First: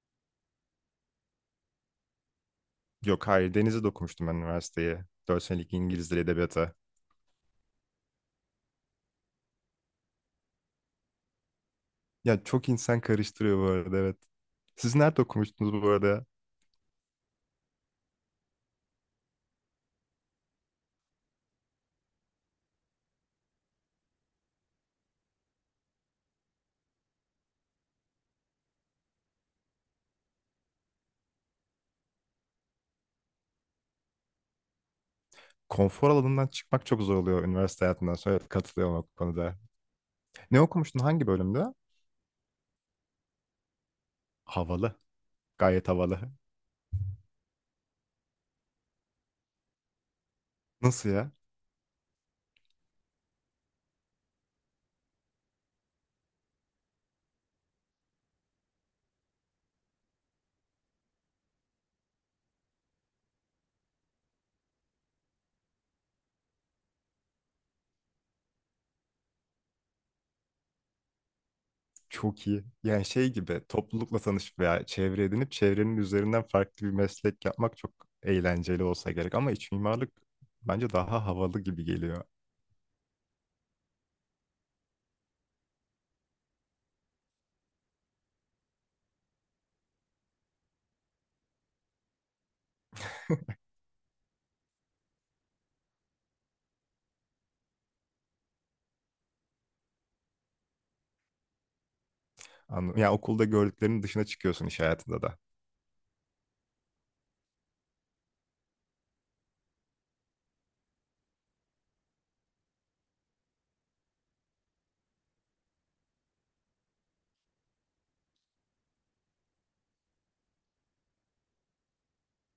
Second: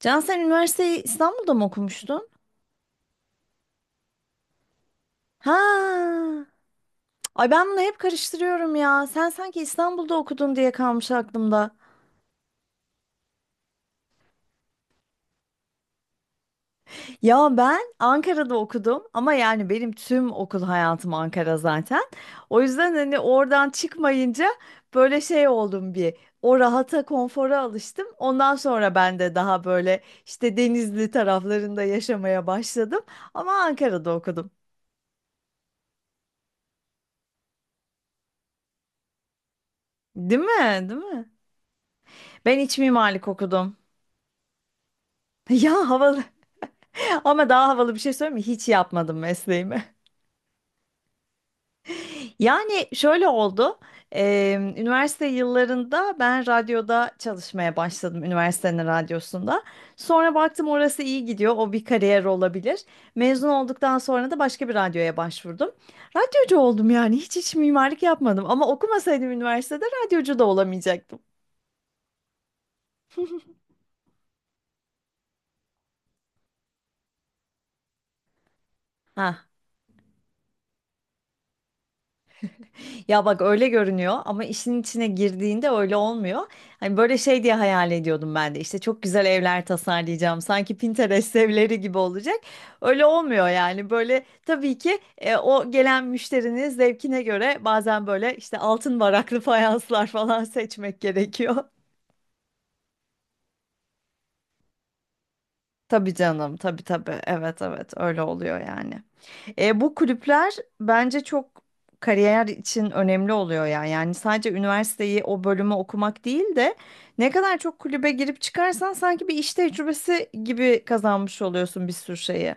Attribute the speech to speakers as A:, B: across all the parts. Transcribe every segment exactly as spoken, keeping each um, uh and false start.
A: Can sen üniversiteyi İstanbul'da mı okumuştun?
B: Yok hayır denize de okumuştum ben üniversiteye. dört senelik İngiliz Dili
A: Ha.
B: Edebiyatı.
A: Ay ben bunu hep karıştırıyorum ya. Sen sanki İstanbul'da okudun diye kalmış aklımda.
B: Ya çok insan karıştırıyor bu arada evet. Siz nerede okumuştunuz bu arada?
A: Ya ben Ankara'da okudum ama yani benim tüm okul hayatım Ankara zaten. O yüzden hani oradan çıkmayınca böyle şey oldum bir. O rahata, konfora alıştım. Ondan sonra ben de daha böyle işte Denizli taraflarında yaşamaya başladım. Ama Ankara'da okudum.
B: Konfor alanından çıkmak çok zor oluyor üniversite hayatından sonra evet, katılıyorum o konuda.
A: Değil
B: Ne
A: mi?
B: okumuştun
A: Değil
B: hangi
A: mi?
B: bölümde?
A: Ben iç mimarlık okudum.
B: Havalı. Gayet
A: Ya havalı.
B: havalı.
A: Ama daha havalı bir şey söyleyeyim mi? Hiç yapmadım mesleğimi.
B: Nasıl ya?
A: Yani şöyle oldu. Eee, üniversite yıllarında ben radyoda çalışmaya başladım. Üniversitenin radyosunda. Sonra baktım orası iyi gidiyor. O bir kariyer olabilir. Mezun olduktan sonra da başka bir radyoya başvurdum. Radyocu oldum yani. Hiç hiç mimarlık yapmadım. Ama okumasaydım üniversitede radyocu da olamayacaktım.
B: Çok iyi. Yani şey gibi toplulukla tanışıp veya çevre edinip çevrenin üzerinden farklı bir meslek yapmak çok eğlenceli olsa gerek.
A: Ha.
B: Ama iç mimarlık bence daha havalı gibi geliyor.
A: Ya bak öyle görünüyor ama işin içine girdiğinde öyle olmuyor. Hani böyle şey diye hayal ediyordum ben de işte çok güzel evler tasarlayacağım sanki Pinterest evleri gibi olacak. Öyle olmuyor yani böyle tabii ki e, o gelen müşterinin zevkine göre bazen böyle işte altın varaklı fayanslar falan seçmek gerekiyor.
B: Anladım. Yani okulda gördüklerinin dışına çıkıyorsun iş hayatında da.
A: Tabii canım, tabii tabii, evet evet, öyle oluyor yani. E, bu kulüpler bence çok kariyer için önemli oluyor ya. Yani sadece üniversiteyi o bölümü okumak değil de ne kadar çok kulübe girip çıkarsan sanki bir iş tecrübesi gibi kazanmış oluyorsun bir sürü şeyi.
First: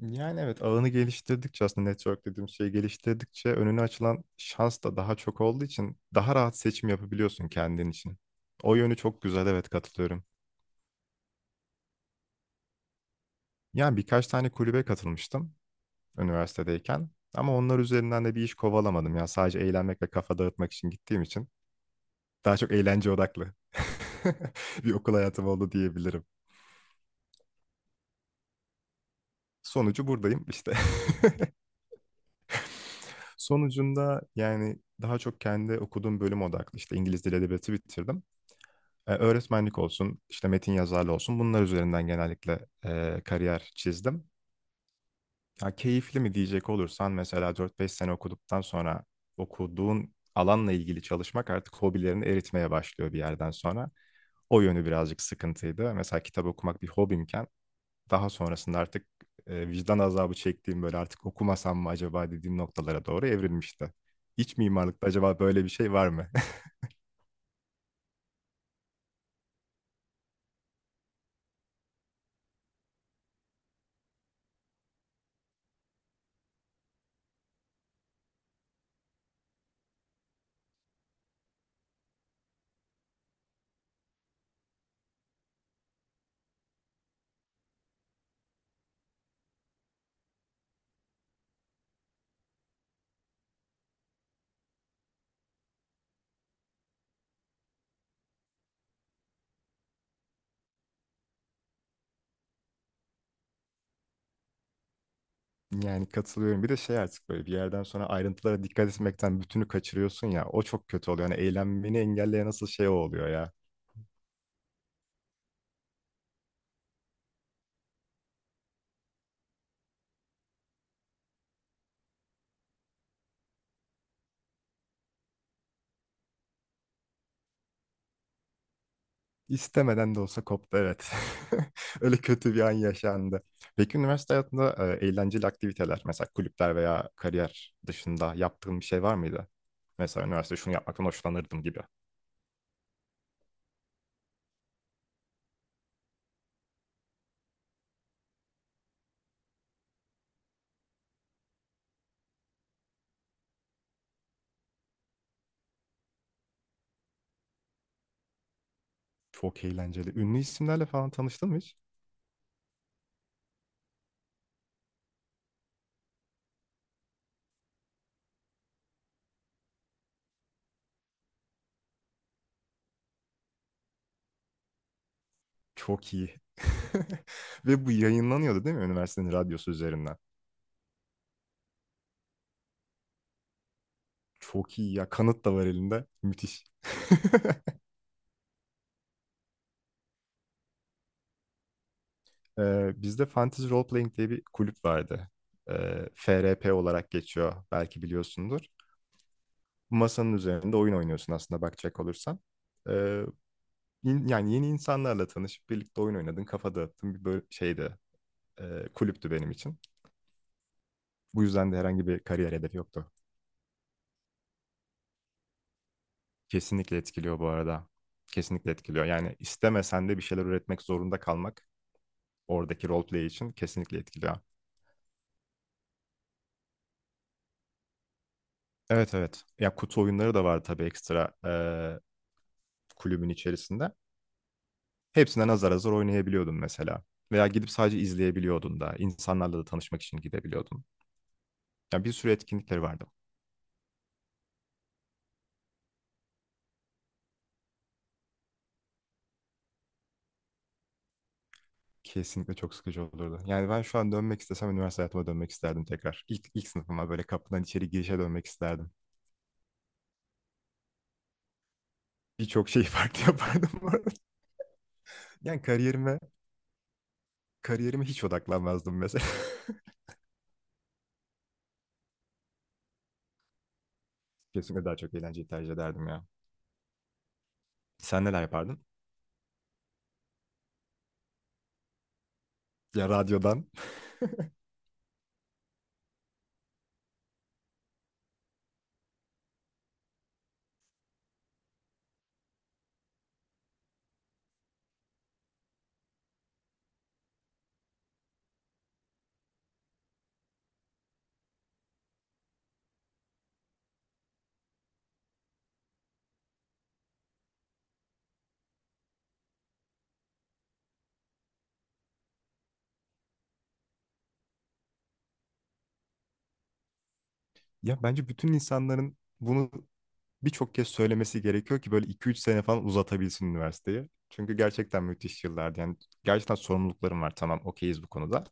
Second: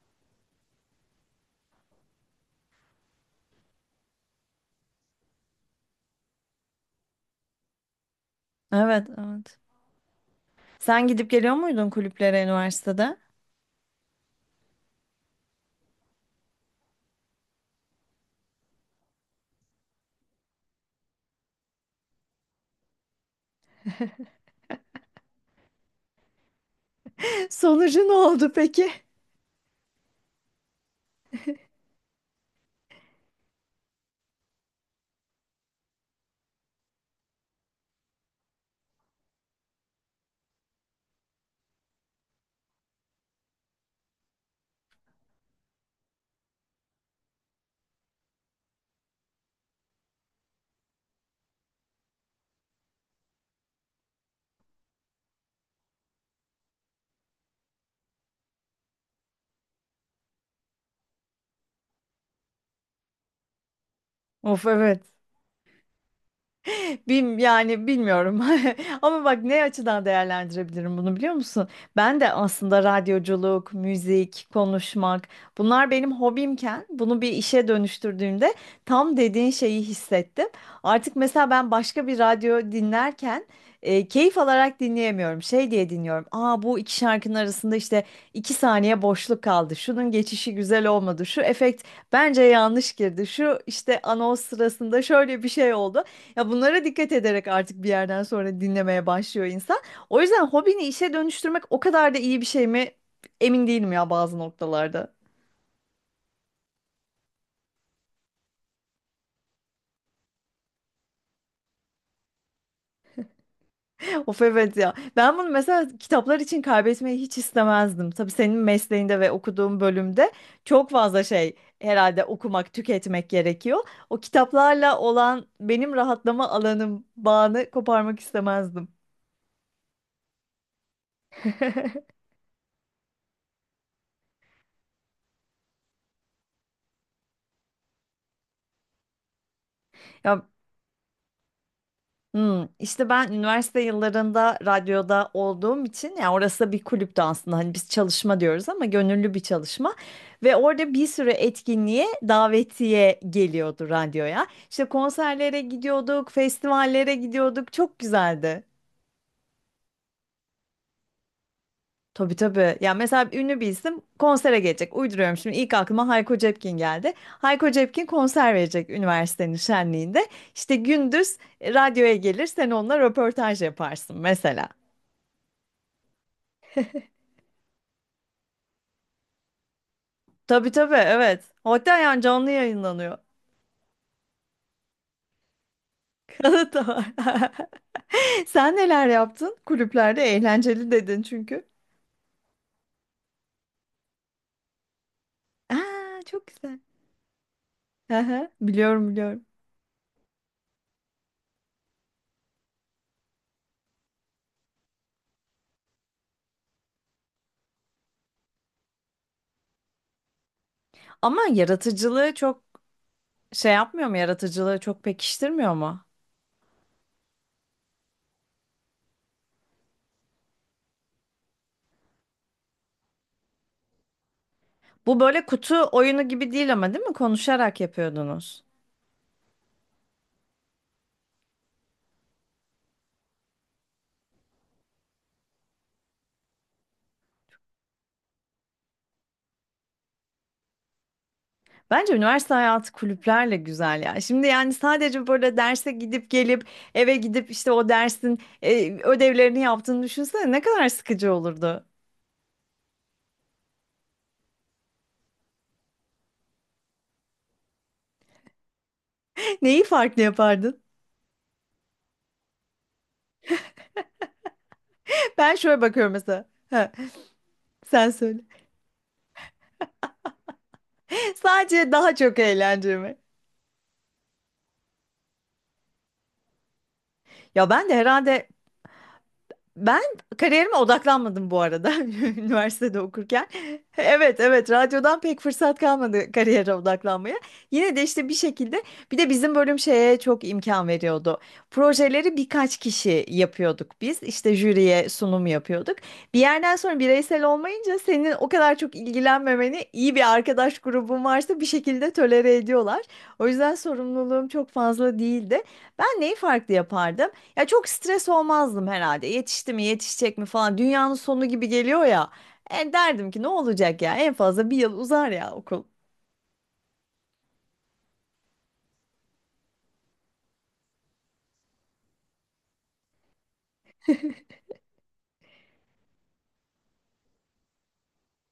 B: Yani evet ağını geliştirdikçe aslında network dediğim şeyi geliştirdikçe önüne açılan şans da daha çok olduğu için daha rahat seçim yapabiliyorsun kendin için. O yönü
A: Evet,
B: çok güzel
A: evet.
B: evet katılıyorum.
A: Sen gidip geliyor muydun kulüplere üniversitede?
B: Yani birkaç tane kulübe katılmıştım üniversitedeyken ama onlar üzerinden de bir iş kovalamadım. Yani sadece eğlenmek ve kafa dağıtmak için gittiğim için daha çok eğlence odaklı bir okul hayatım oldu diyebilirim.
A: Sonucu ne oldu peki?
B: Sonucu buradayım işte. Sonucunda yani daha çok kendi okuduğum bölüm odaklı işte İngiliz Dili Edebiyatı bitirdim. Ee, öğretmenlik olsun, işte metin yazarlığı olsun bunlar üzerinden genellikle e, kariyer çizdim. Ya keyifli mi diyecek olursan mesela dört beş sene okuduktan sonra okuduğun alanla ilgili çalışmak artık hobilerini eritmeye başlıyor bir yerden sonra. O yönü birazcık sıkıntıydı. Mesela kitap okumak bir hobimken daha sonrasında artık e, vicdan azabı çektiğim böyle artık okumasam mı acaba dediğim noktalara doğru evrilmişti. İç
A: Of evet.
B: mimarlıkta acaba böyle bir şey var mı?
A: Bim, yani bilmiyorum. Ama bak ne açıdan değerlendirebilirim bunu biliyor musun? Ben de aslında radyoculuk, müzik, konuşmak bunlar benim hobimken bunu bir işe dönüştürdüğümde tam dediğin şeyi hissettim. Artık mesela ben başka bir radyo dinlerken e, keyif alarak dinleyemiyorum. Şey diye dinliyorum. Aa, bu iki şarkının arasında işte iki saniye boşluk kaldı. Şunun geçişi güzel olmadı. Şu efekt bence yanlış girdi. Şu işte anons sırasında şöyle bir şey oldu. Ya bunlara dikkat ederek artık bir yerden sonra dinlemeye başlıyor insan. O yüzden hobini işe dönüştürmek o kadar da iyi bir şey mi? Emin değilim ya bazı noktalarda.
B: Yani katılıyorum. Bir de şey artık böyle bir yerden sonra ayrıntılara dikkat etmekten bütünü kaçırıyorsun ya. O çok kötü oluyor. Yani eğlenmeni engelleyen nasıl şey o oluyor ya.
A: Of evet ya. Ben bunu mesela kitaplar için kaybetmeyi hiç istemezdim. Tabii senin mesleğinde ve okuduğun bölümde çok fazla şey herhalde okumak, tüketmek gerekiyor. O kitaplarla olan benim rahatlama alanım, bağını koparmak istemezdim.
B: İstemeden de olsa koptu evet. Öyle kötü bir an yaşandı. Peki üniversite hayatında e, eğlenceli aktiviteler mesela kulüpler veya kariyer dışında yaptığın bir şey var mıydı? Mesela
A: Ya.
B: üniversite şunu yapmaktan hoşlanırdım gibi.
A: Hmm, işte ben üniversite yıllarında radyoda olduğum için yani orası da bir kulüptü aslında, hani biz çalışma diyoruz ama gönüllü bir çalışma ve orada bir sürü etkinliğe davetiye geliyordu radyoya. İşte konserlere gidiyorduk, festivallere gidiyorduk, çok güzeldi.
B: Çok eğlenceli. Ünlü isimlerle falan tanıştın mı hiç?
A: Tabii tabii ya, mesela ünlü bir isim konsere gelecek, uyduruyorum şimdi, ilk aklıma Hayko Cepkin geldi. Hayko Cepkin konser verecek üniversitenin şenliğinde. İşte gündüz radyoya gelir, sen onunla röportaj yaparsın mesela.
B: Çok iyi. Ve bu yayınlanıyordu değil mi üniversitenin radyosu üzerinden?
A: Tabii tabii, evet. Hatta yani canlı yayınlanıyor.
B: Çok iyi ya. Kanıt da var elinde. Müthiş.
A: Kanıt da var. Sen neler yaptın? Kulüplerde eğlenceli dedin çünkü.
B: Ee, bizde Fantasy Role Playing diye bir kulüp vardı. Ee,
A: Aa, çok
B: F R P
A: güzel.
B: olarak geçiyor. Belki
A: Aha,
B: biliyorsundur.
A: biliyorum biliyorum.
B: Masanın üzerinde oyun oynuyorsun aslında bakacak olursan. Ee, in- Yani yeni insanlarla tanışıp birlikte oyun oynadın, kafa dağıttın bir böyle şeydi. E, kulüptü benim için.
A: Ama
B: Bu yüzden de herhangi bir
A: yaratıcılığı
B: kariyer
A: çok
B: hedefi yoktu.
A: şey yapmıyor mu? Yaratıcılığı çok pekiştirmiyor mu?
B: Kesinlikle etkiliyor bu arada. Kesinlikle etkiliyor. Yani istemesen de bir şeyler üretmek zorunda kalmak oradaki roleplay için kesinlikle etkiliyor.
A: Bu böyle kutu oyunu gibi değil ama, değil mi? Konuşarak yapıyordunuz.
B: Evet, evet. Ya kutu oyunları da var tabii ekstra eee, kulübün içerisinde. Hepsinden azar azar oynayabiliyordun mesela. Veya gidip sadece izleyebiliyordun da. İnsanlarla da tanışmak için gidebiliyordun. Ya bir
A: Bence
B: sürü
A: üniversite
B: etkinlikleri
A: hayatı
B: vardı.
A: kulüplerle güzel ya. Şimdi yani sadece böyle derse gidip gelip eve gidip işte o dersin e, ödevlerini yaptığını düşünsene, ne kadar sıkıcı olurdu.
B: Kesinlikle çok sıkıcı olurdu. Yani ben şu an dönmek istesem üniversite hayatıma dönmek isterdim tekrar. İlk, ilk sınıfıma böyle kapıdan içeri girişe dönmek isterdim.
A: Neyi farklı yapardın?
B: Birçok şeyi farklı yapardım bu arada.
A: Ben
B: Yani
A: şöyle bakıyorum
B: kariyerime
A: mesela. Ha,
B: Kariyerime
A: sen
B: hiç
A: söyle.
B: odaklanmazdım mesela.
A: Sadece daha çok eğlenceli mi?
B: Kesinlikle daha çok eğlenceyi tercih ederdim ya.
A: Ya ben de
B: Sen neler
A: herhalde.
B: yapardın?
A: Ben kariyerime odaklanmadım bu arada üniversitede
B: Ya
A: okurken.
B: radyodan.
A: Evet evet, radyodan pek fırsat kalmadı kariyere odaklanmaya. Yine de işte bir şekilde bir de bizim bölüm şeye çok imkan veriyordu. Projeleri birkaç kişi yapıyorduk biz. İşte jüriye sunum yapıyorduk. Bir yerden sonra bireysel olmayınca senin o kadar çok ilgilenmemeni, iyi bir arkadaş grubun varsa, bir şekilde tolere ediyorlar. O yüzden sorumluluğum çok fazla değildi. Ben neyi farklı yapardım? Ya çok stres olmazdım herhalde. Yetişti mi, yetişecek mi falan. Dünyanın sonu gibi geliyor ya. E, derdim ki ne olacak ya? En fazla bir yıl uzar ya okul.
B: Ya bence bütün insanların bunu birçok kez söylemesi gerekiyor ki böyle iki üç sene falan uzatabilsin üniversiteyi. Çünkü gerçekten müthiş yıllardı. Yani gerçekten sorumluluklarım var. Tamam okeyiz bu konuda.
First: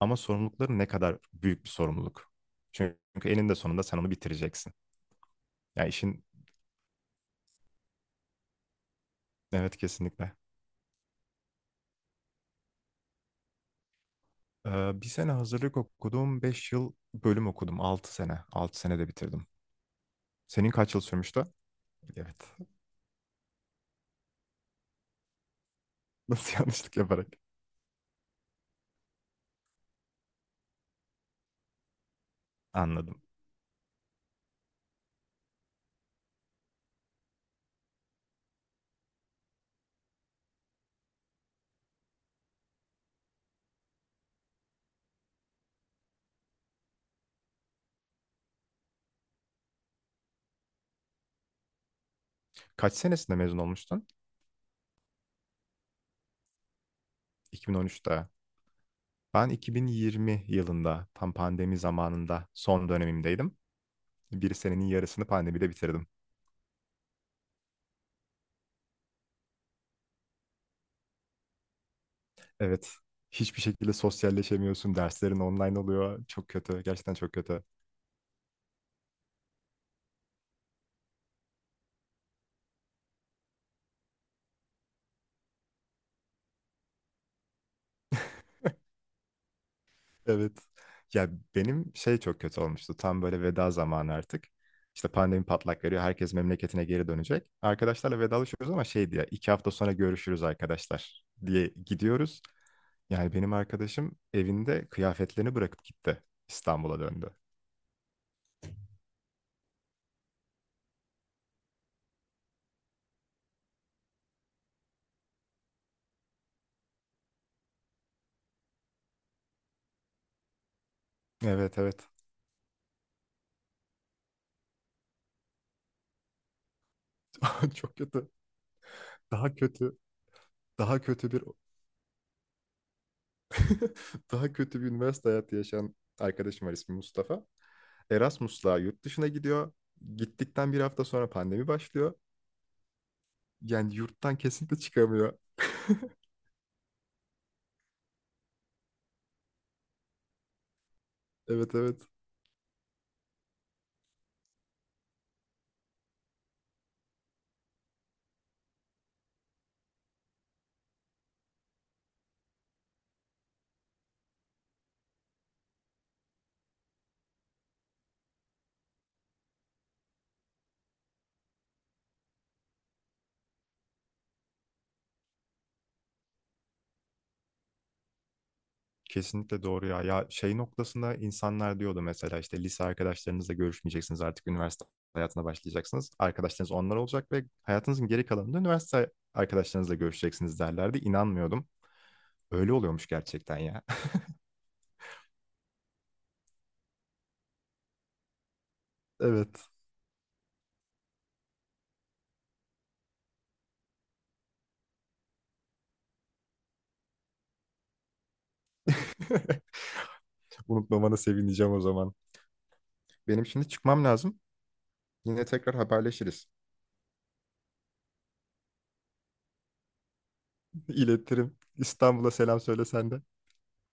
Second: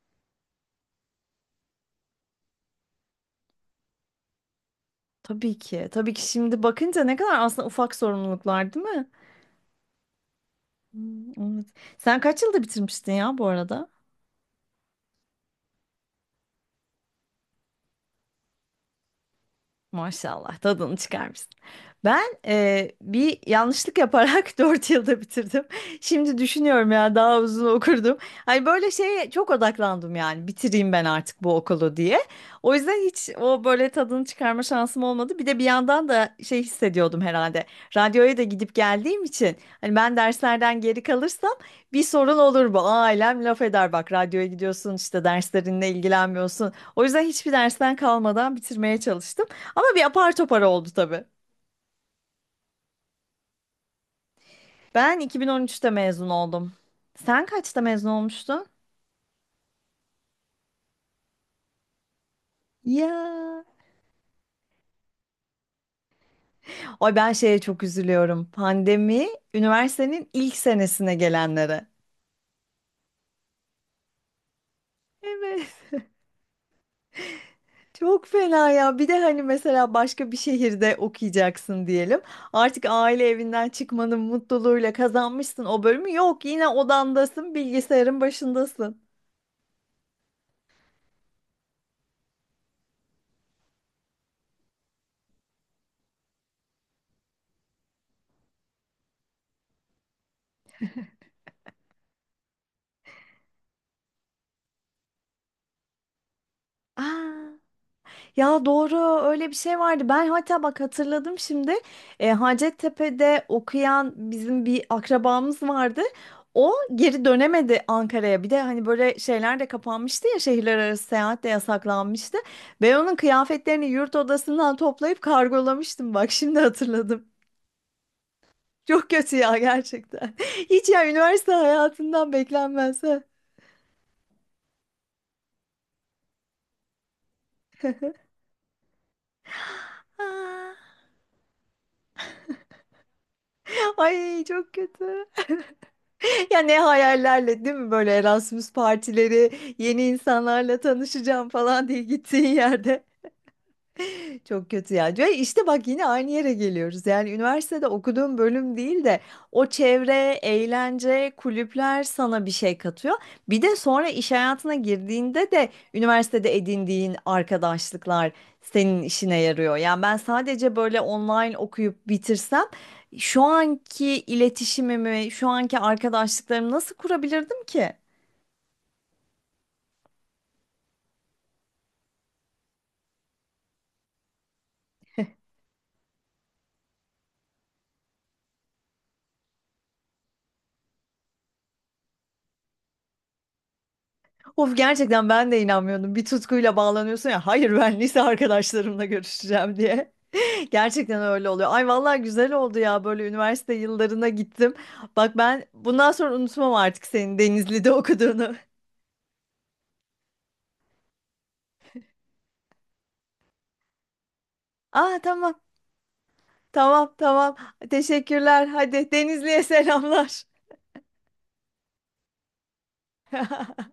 B: Ama sorumlulukların ne kadar büyük bir sorumluluk. Çünkü eninde sonunda sen onu bitireceksin.
A: Tabii ki.
B: Yani
A: Tabii
B: işin
A: ki, şimdi bakınca ne kadar aslında ufak sorumluluklar, değil mi?
B: evet kesinlikle.
A: Hmm, evet. Sen kaç yılda bitirmiştin ya bu arada?
B: Ee, bir sene hazırlık okudum. Beş yıl bölüm okudum. Altı sene. Altı sene de bitirdim.
A: Maşallah,
B: Senin kaç
A: tadını
B: yıl sürmüştü?
A: çıkarmışsın. Ben
B: Evet.
A: eee, bir yanlışlık yaparak dört yılda bitirdim. Şimdi
B: Nasıl
A: düşünüyorum
B: yanlışlık
A: ya,
B: yaparak?
A: daha uzun okurdum. Hani böyle şeye çok odaklandım yani, bitireyim ben artık bu okulu diye. O yüzden
B: Anladım.
A: hiç o böyle tadını çıkarma şansım olmadı. Bir de bir yandan da şey hissediyordum herhalde. Radyoya da gidip geldiğim için hani ben derslerden geri kalırsam bir sorun olur bu. Ailem laf eder, bak radyoya gidiyorsun işte, derslerinle ilgilenmiyorsun. O yüzden hiçbir dersten kalmadan bitirmeye çalıştım. Ama bir apar topar oldu tabii.
B: Kaç senesinde mezun olmuştun?
A: Ben iki bin on üçte mezun oldum. Sen kaçta mezun
B: iki bin on üçte.
A: olmuştun?
B: Ben iki bin yirmi yılında tam pandemi zamanında son dönemimdeydim.
A: Ya.
B: Bir senenin yarısını pandemide bitirdim.
A: Ay ben şeye çok üzülüyorum. Pandemi üniversitenin ilk senesine gelenlere.
B: Evet. Hiçbir şekilde sosyalleşemiyorsun. Derslerin
A: Evet.
B: online oluyor. Çok kötü. Gerçekten çok kötü.
A: Çok fena ya. Bir de hani mesela başka bir şehirde okuyacaksın diyelim. Artık aile evinden çıkmanın mutluluğuyla kazanmışsın o bölümü. Yok, yine odandasın, bilgisayarın başındasın.
B: Evet. Ya benim şey çok kötü olmuştu. Tam böyle veda zamanı artık. İşte pandemi patlak veriyor. Herkes memleketine geri dönecek. Arkadaşlarla vedalaşıyoruz ama şey diye iki hafta sonra görüşürüz arkadaşlar diye gidiyoruz. Yani benim arkadaşım evinde kıyafetlerini bırakıp gitti. İstanbul'a döndü.
A: Aa. Ya doğru, öyle bir şey vardı. Ben hatta bak hatırladım şimdi. E, Hacettepe'de okuyan bizim bir akrabamız vardı. O geri dönemedi Ankara'ya. Bir de hani böyle şeyler de kapanmıştı ya, şehirler arası seyahat de
B: Evet, evet.
A: yasaklanmıştı. Ben onun kıyafetlerini yurt odasından toplayıp kargolamıştım. Bak şimdi hatırladım.
B: Çok kötü.
A: Çok kötü
B: Daha
A: ya
B: kötü.
A: gerçekten. Hiç
B: Daha
A: ya,
B: kötü bir
A: üniversite hayatından beklenmez. Ha.
B: Daha kötü bir üniversite hayatı yaşayan arkadaşım var ismi Mustafa. Erasmus'la yurt dışına gidiyor. Gittikten bir hafta sonra pandemi başlıyor. Yani yurttan
A: Ay çok
B: kesinlikle
A: kötü.
B: çıkamıyor.
A: Ya ne hayallerle, değil mi, böyle Erasmus partileri, yeni insanlarla tanışacağım
B: Evet,
A: falan
B: evet.
A: diye gittiğin yerde. Çok kötü ya. Ve işte bak, yine aynı yere geliyoruz. Yani üniversitede okuduğum bölüm değil de o çevre, eğlence, kulüpler sana bir şey katıyor. Bir de sonra iş hayatına girdiğinde de üniversitede edindiğin arkadaşlıklar senin işine yarıyor. Yani ben sadece böyle online okuyup bitirsem şu anki iletişimimi, şu anki arkadaşlıklarımı nasıl kurabilirdim ki?
B: Kesinlikle doğru ya. Ya şey noktasında insanlar diyordu mesela işte lise arkadaşlarınızla görüşmeyeceksiniz artık üniversite hayatına başlayacaksınız. Arkadaşlarınız onlar olacak ve hayatınızın geri kalanında üniversite arkadaşlarınızla görüşeceksiniz derlerdi. İnanmıyordum. Öyle oluyormuş gerçekten ya.
A: Of gerçekten, ben de inanmıyordum. Bir tutkuyla bağlanıyorsun ya. Hayır, ben lise arkadaşlarımla
B: Evet.
A: görüşeceğim diye. Gerçekten öyle oluyor. Ay vallahi güzel oldu ya, böyle üniversite yıllarına gittim. Bak ben bundan sonra unutmam artık senin Denizli'de okuduğunu.
B: Unutmamana sevineceğim o zaman. Benim şimdi çıkmam lazım.
A: Aa
B: Yine
A: tamam.
B: tekrar haberleşiriz.
A: Tamam tamam. Teşekkürler. Hadi Denizli'ye selamlar.
B: İletirim. İstanbul'a selam söyle sen de.